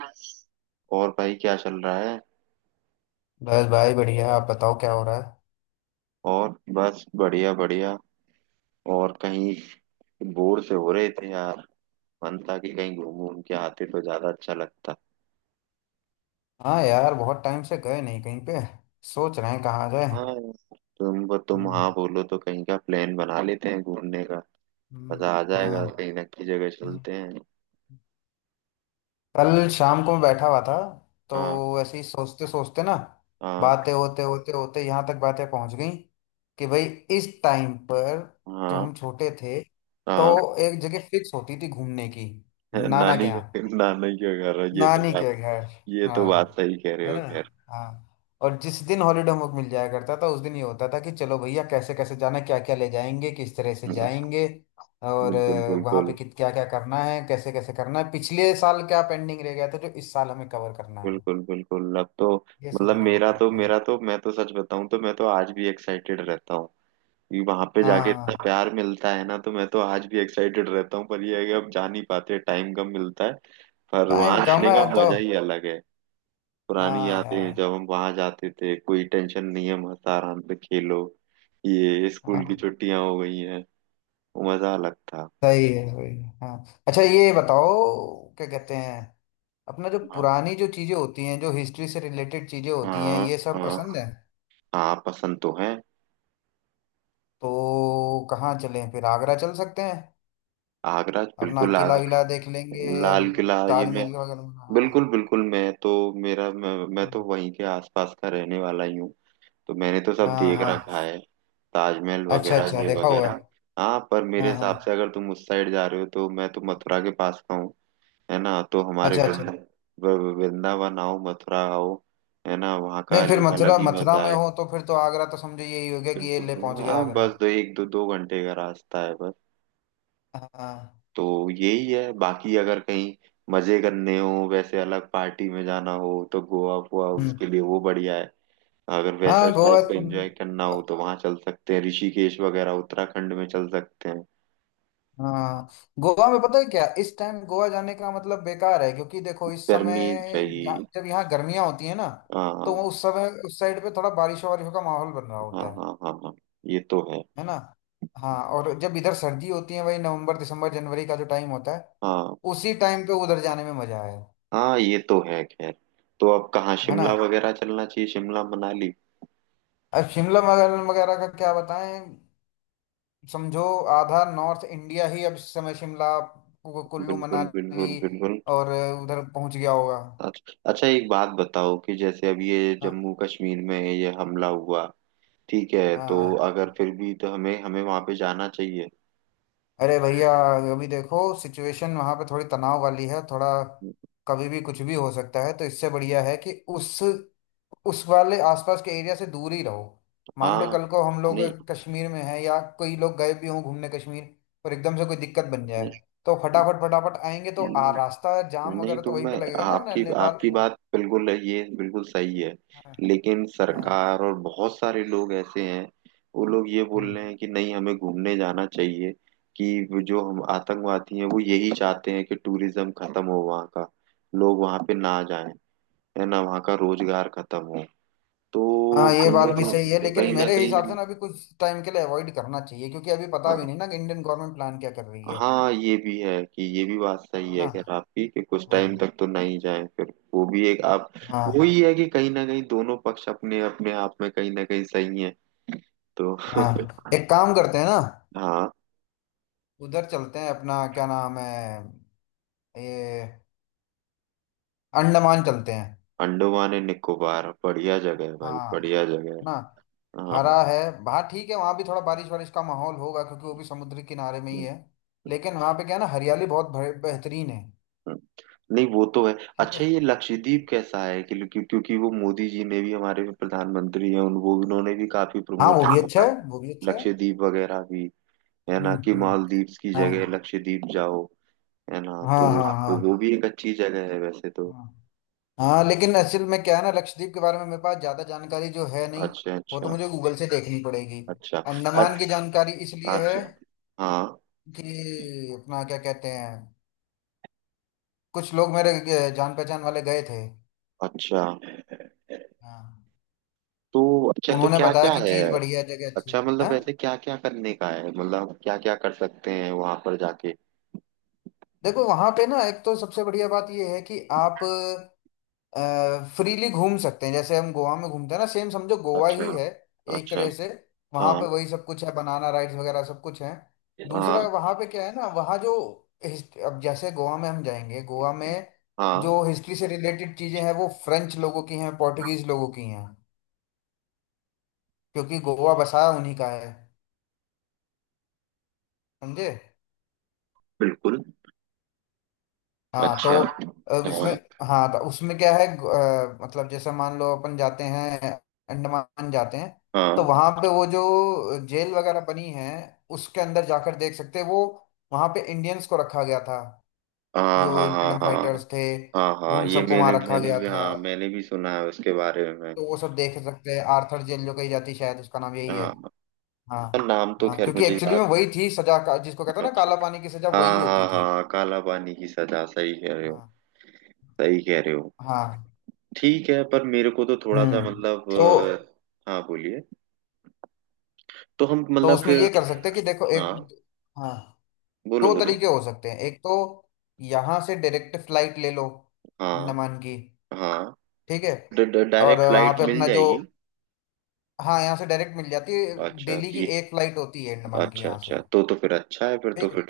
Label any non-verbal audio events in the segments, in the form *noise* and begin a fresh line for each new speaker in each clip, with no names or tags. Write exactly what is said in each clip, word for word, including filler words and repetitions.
बस। और भाई क्या चल रहा है?
बस भाई बढ़िया। आप बताओ क्या हो रहा है।
और बस बढ़िया बढ़िया। और कहीं बोर से हो रहे थे यार। मन था कि कहीं घूम घूम के आते तो ज्यादा अच्छा लगता।
हाँ यार, बहुत टाइम से गए नहीं कहीं पे। सोच रहे हैं कहाँ जाए।
हाँ यार, तुम तुम
हम्म।
हाँ बोलो तो कहीं का प्लान बना लेते हैं घूमने का।
हम्म।
मजा आ जाएगा,
हाँ।
कहीं ना कहीं जगह
हम्म।
चलते हैं।
कल शाम को मैं बैठा हुआ था,
हाँ,
तो ऐसे ही सोचते सोचते ना
हाँ,
बातें होते होते होते यहाँ तक बातें पहुंच गई कि भाई इस टाइम पर जब
हाँ,
हम छोटे थे तो
हाँ।
एक जगह फिक्स होती थी घूमने की।
*laughs*
नाना के
नानी का
यहाँ,
नानी का घर है, ये तो
नानी के
बात।
घर।
ये तो
हाँ,
बात सही कह रहे
है
हो,
ना।
खैर।
हाँ। और जिस दिन हॉलीडे होमवर्क मिल जाया करता था उस दिन ये होता था कि चलो भैया कैसे कैसे जाना, क्या क्या ले जाएंगे, किस तरह से
*laughs*
जाएंगे, और
बिल्कुल
अ, वहाँ पे
बिल्कुल।
कित क्या क्या करना है, कैसे कैसे करना है, पिछले साल क्या पेंडिंग रह गया था जो इस साल हमें कवर करना है।
बिल्कुल बिल्कुल। अब तो
ये सब
मतलब
होने लग
मेरा
गया
तो
था।
मेरा तो मैं तो सच बताऊं तो मैं तो आज भी एक्साइटेड रहता हूँ। क्योंकि वहां पे जाके इतना
हाँ।
प्यार मिलता है ना, तो मैं तो आज भी एक्साइटेड रहता हूँ, पर ये है कि अब जा नहीं पाते, टाइम कम मिलता है। पर वहां
टाइम कम
जाने का
है तो।
मजा ही अलग है। पुरानी
हाँ
यादें,
यार।
जब हम वहां जाते थे, कोई टेंशन नहीं है, मस्त आराम से खेलो। ये स्कूल की
हाँ।
छुट्टियां हो गई हैं। वो मजा अलग था।
सही है सही है। हाँ अच्छा, ये बताओ, क्या कहते हैं, अपना जो
हाँ,
पुरानी जो चीज़ें होती हैं जो हिस्ट्री से रिलेटेड चीज़ें होती हैं
हाँ,
ये सब
हाँ,
पसंद है।
हाँ, पसंद तो है।
तो कहाँ चलें? फिर आगरा चल सकते हैं।
आगरा
अपना
बिल्कुल,
किला विला देख
आगरा।
लेंगे और
लाल किला, ये मैं।
ताजमहल वगैरह। हाँ।
बिल्कुल बिल्कुल, मैं तो मेरा, मैं, मैं तो वहीं के आसपास का रहने वाला ही हूँ। तो मैंने तो सब
हाँ।
देख
हाँ।
रखा है। ताजमहल
अच्छा
वगैरह,
अच्छा,
ये
देखा हुआ है।
वगैरह। हाँ, पर मेरे
हाँ हाँ।
हिसाब से अगर तुम उस साइड जा रहे हो, तो मैं तो मथुरा के पास का हूँ। है ना, तो हमारे
अच्छा अच्छा।
वृंदा व- वृंदावन आओ, मथुरा आओ। है ना, वहाँ का
नहीं, फिर
अलग
मथुरा,
अलग ही
मथुरा
मजा
में
है।
हो तो फिर तो आगरा तो समझो यही हो गया, कि ये ले पहुंच
बिल्कुल। हाँ,
गया आगरा।
बस दो एक दो दो घंटे का रास्ता है, बस।
हाँ।
तो यही है, बाकी अगर कहीं मजे करने हो, वैसे अलग पार्टी में जाना हो, तो गोवा हुआ,
हम्म।
उसके लिए वो बढ़िया है। अगर वैसा
हाँ गोवा।
टाइप का एंजॉय करना हो तो वहां चल सकते हैं, ऋषिकेश वगैरह उत्तराखंड में चल सकते हैं।
हाँ, गोवा में पता है क्या, इस टाइम गोवा जाने का मतलब बेकार है, क्योंकि देखो इस
गर्मी
समय
रही।
जा- जब यहाँ गर्मियां होती है ना तो वो
हाँ,
उस समय उस साइड पे थोड़ा बारिशों वारिशों का माहौल बन रहा
हाँ,
होता है।
हाँ, हाँ, हाँ, ये तो है।
है ना। हाँ, और जब इधर सर्दी होती है, वही नवंबर दिसंबर जनवरी का जो टाइम होता है,
हाँ,
उसी टाइम पे उधर जाने में मजा है।
हाँ, ये तो है, खैर। तो अब कहाँ,
है ना।
शिमला वगैरह चलना चाहिए, शिमला मनाली।
अब शिमला वगैरह वगैरह का क्या बताएं, समझो आधा नॉर्थ इंडिया ही अब इस समय शिमला कु- कुल्लू
बिल्कुल,
मनाली
बिल्कुल, बिल्कुल।
और उधर पहुंच गया होगा।
अच्छा, अच्छा, एक बात बताओ, कि जैसे अब ये
हाँ।
जम्मू कश्मीर में ये हमला हुआ, ठीक है, तो
हाँ।
अगर फिर भी तो हमें हमें वहां पे जाना चाहिए?
अरे भैया, अभी देखो सिचुएशन वहां पे थोड़ी तनाव वाली है, थोड़ा कभी भी कुछ भी हो सकता है, तो इससे बढ़िया है कि उस उस वाले आसपास के एरिया से दूर ही रहो। मान लो
हाँ।
कल को हम लोग
नहीं।
कश्मीर में हैं, या कोई लोग गए भी हों घूमने कश्मीर, और एकदम से कोई दिक्कत बन जाए,
नहीं,
तो फटाफट फटाफट आएंगे तो आ रास्ता जाम
नहीं,
वगैरह तो
तो
वहीं पे
मैं
लगेगा ना ने,
आपकी
नेपाल
आपकी
वो,
बात बिल्कुल है, ये बिल्कुल सही है।
हाँ।
लेकिन
हाँ।
सरकार और बहुत सारे लोग ऐसे हैं, वो लोग ये बोल
हम्म।
रहे हैं कि नहीं, हमें घूमने जाना चाहिए। कि वो जो हम आतंकवादी हैं वो यही चाहते हैं कि टूरिज्म खत्म हो वहाँ का, लोग वहाँ पे ना जाएं। है ना, वहाँ का रोजगार खत्म हो।
हाँ,
तो
ये बात भी सही है, लेकिन
कहीं ना
मेरे हिसाब से
कहीं।
ना अभी कुछ टाइम के लिए अवॉइड करना चाहिए, क्योंकि अभी पता भी
हाँ,
नहीं ना कि इंडियन गवर्नमेंट प्लान क्या कर रही है।
हाँ, ये भी है कि ये भी बात सही
है
है,
ना।
खैर, आपकी कि कुछ
हाँ।
टाइम तक तो नहीं जाए फिर। वो भी एक आप।
हाँ।
वही है कि कहीं ना कहीं दोनों पक्ष अपने अपने आप में कहीं ना कहीं सही है। तो
हाँ, एक काम करते हैं ना,
हाँ।
उधर चलते हैं, अपना क्या नाम है, ये, अंडमान चलते हैं।
अंडमान एंड निकोबार बढ़िया जगह है भाई,
हाँ।
बढ़िया जगह है।
ना, हरा
हाँ।
है। हाँ ठीक है, वहाँ भी थोड़ा बारिश वारिश का माहौल होगा, क्योंकि वो भी समुद्र के किनारे में ही
हम्म।
है, लेकिन वहाँ पे क्या है ना, हरियाली बहुत भरे- बेहतरीन है।
हम्म। नहीं, वो तो है।
ठीक
अच्छा,
है।
ये लक्षद्वीप कैसा है, कि क्यों- क्योंकि वो मोदी जी ने भी, हमारे प्रधानमंत्री हैं उन, वो उन्होंने भी काफी
हाँ,
प्रमोट
वो भी
किया
अच्छा
था,
है, वो भी अच्छा है।
लक्षद्वीप वगैरह भी। है ना,
हम्म
कि
हम्म।
मालदीव्स की
हाँ
जगह लक्षद्वीप जाओ। है ना, तो
हाँ हाँ।
वो वो
हाँ।
भी एक अच्छी जगह है वैसे तो।
हाँ। हाँ लेकिन असल में क्या है ना, लक्षद्वीप के बारे में मेरे पास ज्यादा जानकारी जो है नहीं।
अच्छा।
वो तो
अच्छा।
मुझे गूगल से देखनी पड़ेगी।
अच्छा।
अंडमान
अ-
की जानकारी इसलिए है
अच्छा।
कि,
हाँ।
कि अपना क्या कहते हैं, कुछ लोग मेरे ग- जान पहचान वाले गए थे।
अच्छा।
हाँ।
तो अच्छा, तो
उन्होंने
क्या
बताया
क्या
कि
है?
चीज बढ़िया है, जगह अच्छी
अच्छा,
है।
मतलब वैसे
हाँ?
क्या क्या करने का है, मतलब क्या क्या कर सकते हैं वहां पर जाके?
देखो वहां पे ना, एक तो सबसे बढ़िया बात ये है कि आप फ्रीली घूम सकते हैं, जैसे हम गोवा में घूमते हैं ना, सेम समझो गोवा
अच्छा,
ही है एक
अच्छा।
तरह से। वहां
हाँ,
पे वही सब कुछ है, बनाना राइड्स वगैरह सब कुछ है। दूसरा
हाँ,
वहां पे क्या है ना, वहाँ जो हिस्ट- अब जैसे गोवा में हम जाएंगे, गोवा में
हाँ,
जो हिस्ट्री से रिलेटेड चीजें हैं वो फ्रेंच लोगों की हैं, पोर्टुगीज लोगों की हैं, क्योंकि गोवा बसाया उन्हीं का है। समझे।
बिल्कुल।
हाँ तो
अच्छा।
अब उसमें,
हाँ,
हाँ तो उसमें क्या है अ, मतलब जैसे मान लो अपन जाते हैं, अंडमान जाते हैं, तो
हाँ,
वहां पे वो जो जेल वगैरह बनी है उसके अंदर जाकर देख सकते हैं। वो वहां पे इंडियंस को रखा गया था,
हाँ,
जो
हाँ, हाँ,
इंडियन
हाँ,
फाइटर्स थे,
हाँ, हाँ,
उन
ये
सबको
मैंने
वहां रखा
मैंने
गया
भी,
था।
हाँ, मैंने भी सुना है उसके बारे में।
तो वो सब देख सकते हैं, आर्थर जेल जो कही जाती है, शायद उसका नाम यही है।
हाँ,
हाँ।
नाम तो
हाँ,
खैर
क्योंकि
मुझे
एक्चुअली
याद।
में वही थी सजा का जिसको कहते हैं ना,
अच्छा।
काला पानी की सजा, वही
हाँ,
होती
हाँ,
थी।
हाँ, काला पानी की सजा, सही कह रहे हो,
हाँ।
सही कह रहे हो।
हाँ।
ठीक है, पर मेरे को तो थोड़ा सा
हम्म।
मतलब।
तो
अ, हाँ, बोलिए। तो हम।
तो उसमें ये कर सकते हैं कि देखो, एक,
हाँ,
हाँ,
बोलो,
दो
बोलो।
तरीके हो सकते हैं। एक तो यहाँ से डायरेक्ट फ्लाइट ले लो
हाँ,
अंडमान की,
हाँ।
ठीक है,
ड- ड-
और
डायरेक्ट
वहाँ
फ्लाइट
पे
मिल
अपना जो,
जाएगी?
हाँ यहाँ से डायरेक्ट मिल जाती है,
अच्छा,
डेली की
ये।
एक फ्लाइट होती है अंडमान की
अच्छे।
यहाँ से। ठीक है।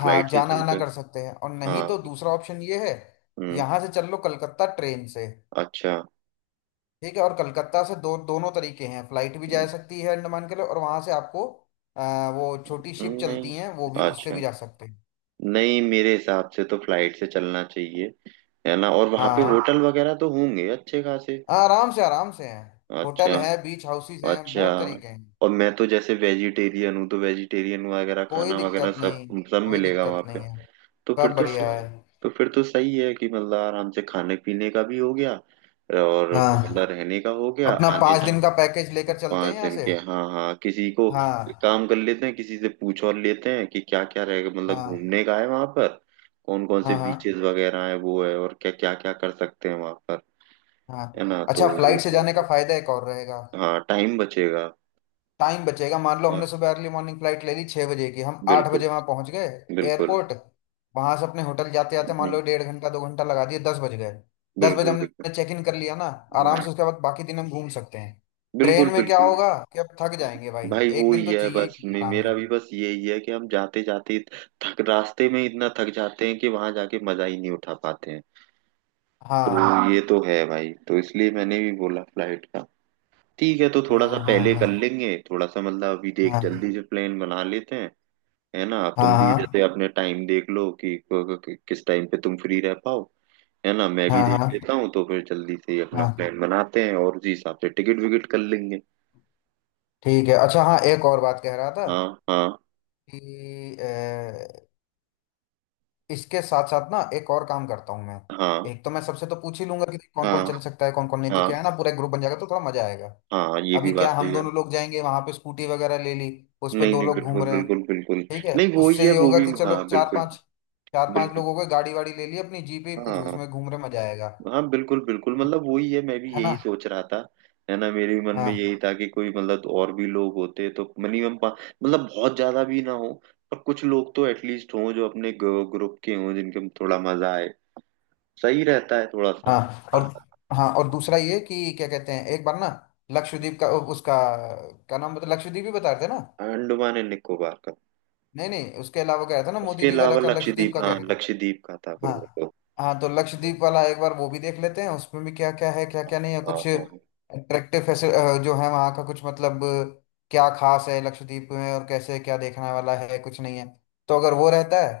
हाँ, जाना
चलते
आना
हैं।
कर सकते हैं, और नहीं
हाँ।
तो दूसरा ऑप्शन ये है,
हम्म।
यहाँ से चल लो कलकत्ता ट्रेन से,
अच्छा।
ठीक है, और कलकत्ता से दो दोनों तरीके हैं, फ्लाइट भी जा
हम्म।
सकती है अंडमान के लिए, और वहाँ से आपको अ, वो छोटी शिप
हम्म। नहीं।
चलती हैं, वो भी उससे भी
अच्छा।
जा सकते हैं।
नहीं, मेरे हिसाब से तो फ्लाइट से चलना चाहिए। है ना, और वहाँ पे
हाँ।
होटल वगैरह तो होंगे अच्छे खासे?
हाँ, आराम से आराम से हैं, होटल
अच्छा,
है, बीच हाउसेस हैं,
अच्छा।
बहुत तरीके हैं।
और मैं तो जैसे वेजिटेरियन हूँ, तो वेजिटेरियन वगैरह
कोई
खाना वगैरह
दिक्कत नहीं,
सब, सब
कोई
मिलेगा
दिक्कत
वहां पे?
नहीं है,
तो फिर
सब
तो
बढ़िया
सही,
है।
तो फिर तो सही है कि मतलब आराम से खाने पीने का भी हो गया और
हाँ।
मतलब रहने का हो गया,
अपना
आने
पाँच दिन का
जाने।
पैकेज लेकर चलते हैं
पाँच
यहाँ
दिन
से।
के, हाँ, हाँ। किसी को एक
हाँ।
काम कर लेते हैं, किसी से पूछ और लेते हैं कि क्या क्या रहेगा, मतलब
हाँ।
घूमने का है वहां पर, कौन कौन से
हाँ। हाँ।
बीचेस वगैरह है वो है, और क्या क्या क्या कर सकते हैं वहां पर।
हाँ
है ना, तो
अच्छा,
वो-
फ्लाइट से जाने का फायदा एक और रहेगा,
हाँ, टाइम बचेगा।
टाइम बचेगा। मान लो हमने
हाँ,
सुबह अर्ली मॉर्निंग फ्लाइट ले ली छः बजे की, हम आठ
बिल्कुल,
बजे वहां पहुंच गए
बिल्कुल।
एयरपोर्ट, वहां से अपने होटल जाते जाते मान
हम्म,
लो डेढ़ घंटा दो घंटा लगा दिए, दस बज गए, दस बजे
बिल्कुल, बिल्कुल।
हमने चेक इन कर लिया ना, आराम
हाँ,
से उसके बाद बाकी दिन हम घूम सकते हैं।
बिल्कुल,
ट्रेन में
बिल्कुल।
क्या होगा कि अब थक जाएंगे भाई,
भाई
एक
वो
दिन
ही
तो
है,
चाहिए ही
बस
चाहिए
मे,
आराम के
मेरा भी
लिए।
बस यही है कि हम जाते जाते थक रास्ते में इतना थक जाते हैं कि वहां जाके मजा ही नहीं उठा पाते हैं। तो ये, हाँ, ये
हाँ
तो है भाई, तो इसलिए मैंने भी बोला फ्लाइट का। ठीक है, तो थोड़ा सा
हाँ
पहले
हाँ
कर लेंगे, थोड़ा सा मतलब अभी
हाँ।
देख,
हाँ
जल्दी से प्लान बना लेते हैं। है ना, तुम भी
हाँ
जैसे अपने टाइम देख लो कि, कि, कि किस टाइम पे तुम फ्री रह पाओ। है ना, मैं भी
हाँ हाँ।
देख लेता
हाँ।
हूँ, तो फिर जल्दी से ही अपना
हाँ।
प्लान बनाते हैं और उसी हिसाब से टिकट विकेट कर लेंगे।
ठीक है। अच्छा हाँ, एक और बात कह रहा था
हाँ, हाँ,
कि इसके साथ साथ ना एक और काम करता हूँ मैं।
हाँ,
एक तो मैं सबसे तो पूछ ही लूंगा कि कौन कौन
हाँ,
चल सकता है कौन कौन नहीं, तो
हाँ,
क्या है ना, पूरा ग्रुप बन जाएगा तो थोड़ा मजा आएगा।
हाँ, ये
अभी
भी
क्या,
बात
हम
सही है।
दोनों लोग जाएंगे वहां पे, स्कूटी वगैरह ले ली, उस पे
नहीं,
दो
नहीं,
लोग
बिल्कुल,
घूम रहे हैं।
बिल्कुल, बिल्कुल।
ठीक है,
नहीं, वो ही
उससे
है,
ये
वो
होगा
भी,
कि चलो
हाँ,
चार
बिल्कुल।
पांच चार पांच
बिल्कुल।
लोग हो गए, गाड़ी वाड़ी ले ली अपनी, जीप ही कुछ
हाँ,
उसमें घूम रहे, मजा आएगा।
हाँ, बिल्कुल, बिल्कुल,
और-
मतलब वही है, मैं भी
है ना।
यही सोच रहा था। है ना, मेरे भी मन में
हाँ।
यही था कि कोई मतलब, तो और भी लोग होते तो, मिनिमम, मतलब बहुत ज्यादा भी ना हो, पर कुछ लोग तो एटलीस्ट हों जो अपने ग्रुप के हों, जिनके थोड़ा मजा आए, सही रहता है थोड़ा सा।
हाँ और, हाँ और दूसरा ये कि क्या कहते हैं, एक बार ना लक्षद्वीप का उसका क्या नाम बता, लक्षद्वीप ही बता रहे थे ना।
अंडमान एंड निकोबार का।
नहीं नहीं उसके अलावा, कह रहा था ना मोदी
उसके
जी वाला,
अलावा
क्या लक्षद्वीप
लक्षद्वीप,
का
हाँ,
कह रहे थे।
लक्षद्वीप का था, फिर
हाँ।
वो तो
हाँ तो लक्षद्वीप वाला एक बार वो भी देख लेते हैं, उसमें भी क्या क्या है क्या क्या नहीं है,
हाँ,
कुछ
हाँ, हाँ।
अट्रैक्टिव जो है वहाँ का, कुछ मतलब क्या खास है लक्षद्वीप में और कैसे क्या देखने वाला है कुछ नहीं है। तो अगर वो रहता है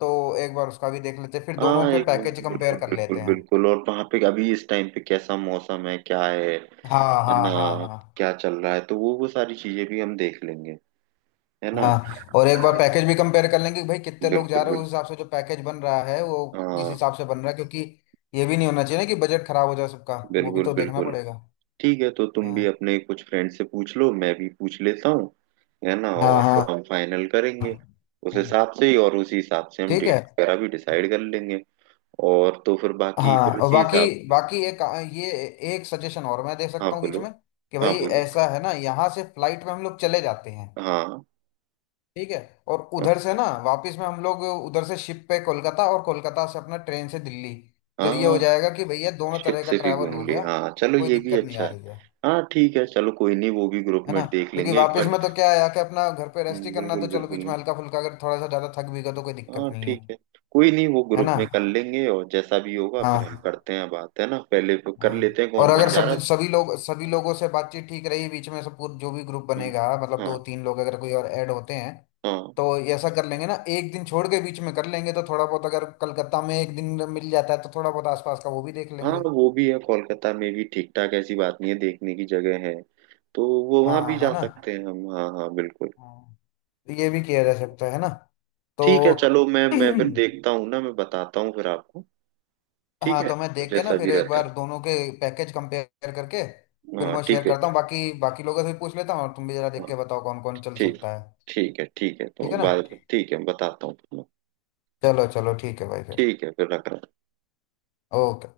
तो एक बार उसका भी देख लेते हैं, फिर दोनों
हाँ,
के
एक मिनट,
पैकेज कंपेयर
बिल्कुल,
कर
बिल्कुल,
लेते हैं।
बिल्कुल। और वहां पे अभी इस टाइम पे कैसा मौसम है, क्या है
हाँ
है
हाँ
ना,
हाँ हाँ।
क्या चल रहा है, तो वो वो सारी चीजें भी हम देख लेंगे। है ना,
हाँ, और एक बार पैकेज भी कंपेयर कर लेंगे कि भाई कितने लोग
बिल्कुल,
जा रहे हैं,
बिल्कुल।
उस हिसाब से जो पैकेज बन रहा है वो किस
हाँ,
हिसाब से बन रहा है, क्योंकि ये भी नहीं होना चाहिए ना कि बजट खराब हो जाए सबका, वो भी
बिल्कुल,
तो देखना
बिल्कुल।
पड़ेगा।
ठीक है, तो तुम भी
हाँ
अपने कुछ फ्रेंड से पूछ लो, मैं भी पूछ लेता हूँ, है ना,
हाँ
और
हाँ।
तो हम फाइनल करेंगे उस
हाँ,
हिसाब से ही, और उसी हिसाब से हम
ठीक है।
डेट वगैरह भी डिसाइड कर लेंगे, और तो फिर बाकी
हाँ,
फिर
और
उसी
बाकी,
हिसाब।
बाकी एक, ये, एक सजेशन और मैं दे
हाँ,
सकता हूँ बीच
बोलो।
में कि
हाँ,
भाई,
बोलो।
ऐसा है ना, यहाँ से फ्लाइट में हम लोग चले जाते हैं,
हाँ,
ठीक है, और
हाँ,
उधर से ना वापस में हम लोग उधर से शिप पे कोलकाता, और कोलकाता से अपना ट्रेन से दिल्ली। तो ये हो
हाँ।
जाएगा कि भैया दोनों
शिप
तरह का
से भी
ट्रैवल हो
घूम लिए,
गया,
हाँ, चलो,
कोई
ये भी
दिक्कत नहीं
अच्छा
आ
है।
रही है।
हाँ, ठीक है, चलो, कोई नहीं, वो भी ग्रुप
है
में
ना।
देख
क्योंकि
लेंगे एक
वापस
बार।
में तो क्या है, आके अपना घर पे रेस्ट ही
हम्म,
करना,
बिल्कुल,
तो चलो बीच
बिल्कुल।
में हल्का फुल्का अगर थोड़ा सा ज्यादा थक भी गए तो कोई दिक्कत
हाँ,
नहीं है।
ठीक है, कोई नहीं, वो
है
ग्रुप
ना।
में कर लेंगे, और जैसा भी होगा फिर हम
हाँ।
करते हैं बात, है ना, पहले वो कर
हाँ,
लेते हैं
और
कौन
अगर
कौन जा रहा
सब
है।
सभी लोग, सभी लोगों से बातचीत ठीक रही बीच में, सब पूर- जो भी ग्रुप
हम्म।
बनेगा, मतलब दो
हाँ,
तीन लोग अगर कोई और ऐड होते हैं,
हाँ।
तो ये ऐसा कर लेंगे ना, एक दिन छोड़ के बीच में कर लेंगे, तो थोड़ा बहुत अगर कलकत्ता में एक दिन मिल जाता है तो थोड़ा बहुत आसपास का वो भी देख
हाँ,
लेंगे।
वो भी है, कोलकाता में भी ठीक ठाक, ऐसी बात नहीं है, देखने की जगह है, तो वो वहां भी
हाँ। है
जा
ना।
सकते हैं हम। हाँ, हाँ, बिल्कुल।
हाँ। तो ये भी किया जा सकता है ना।
ठीक है,
तो
चलो, मैं
*clears throat*
मैं फिर देखता हूँ ना, मैं बताता हूँ फिर आपको। ठीक
हाँ,
है,
तो मैं देख के ना
जैसा
फिर
भी
एक
रहता है।
बार दोनों के पैकेज कंपेयर करके फिर
हाँ,
मैं शेयर
ठीक है।
करता हूँ, बाकी बाकी लोगों से भी पूछ लेता हूँ, और तुम भी जरा देख
हाँ,
के बताओ कौन कौन चल
ठीक।
सकता है।
ठीक है, ठीक है, तो
ठीक है ना।
बाद में, ठीक है, बताता हूँ तुम्हें।
चलो चलो, ठीक है भाई फिर।
ठीक है, फिर रख रहा हूँ।
ओके।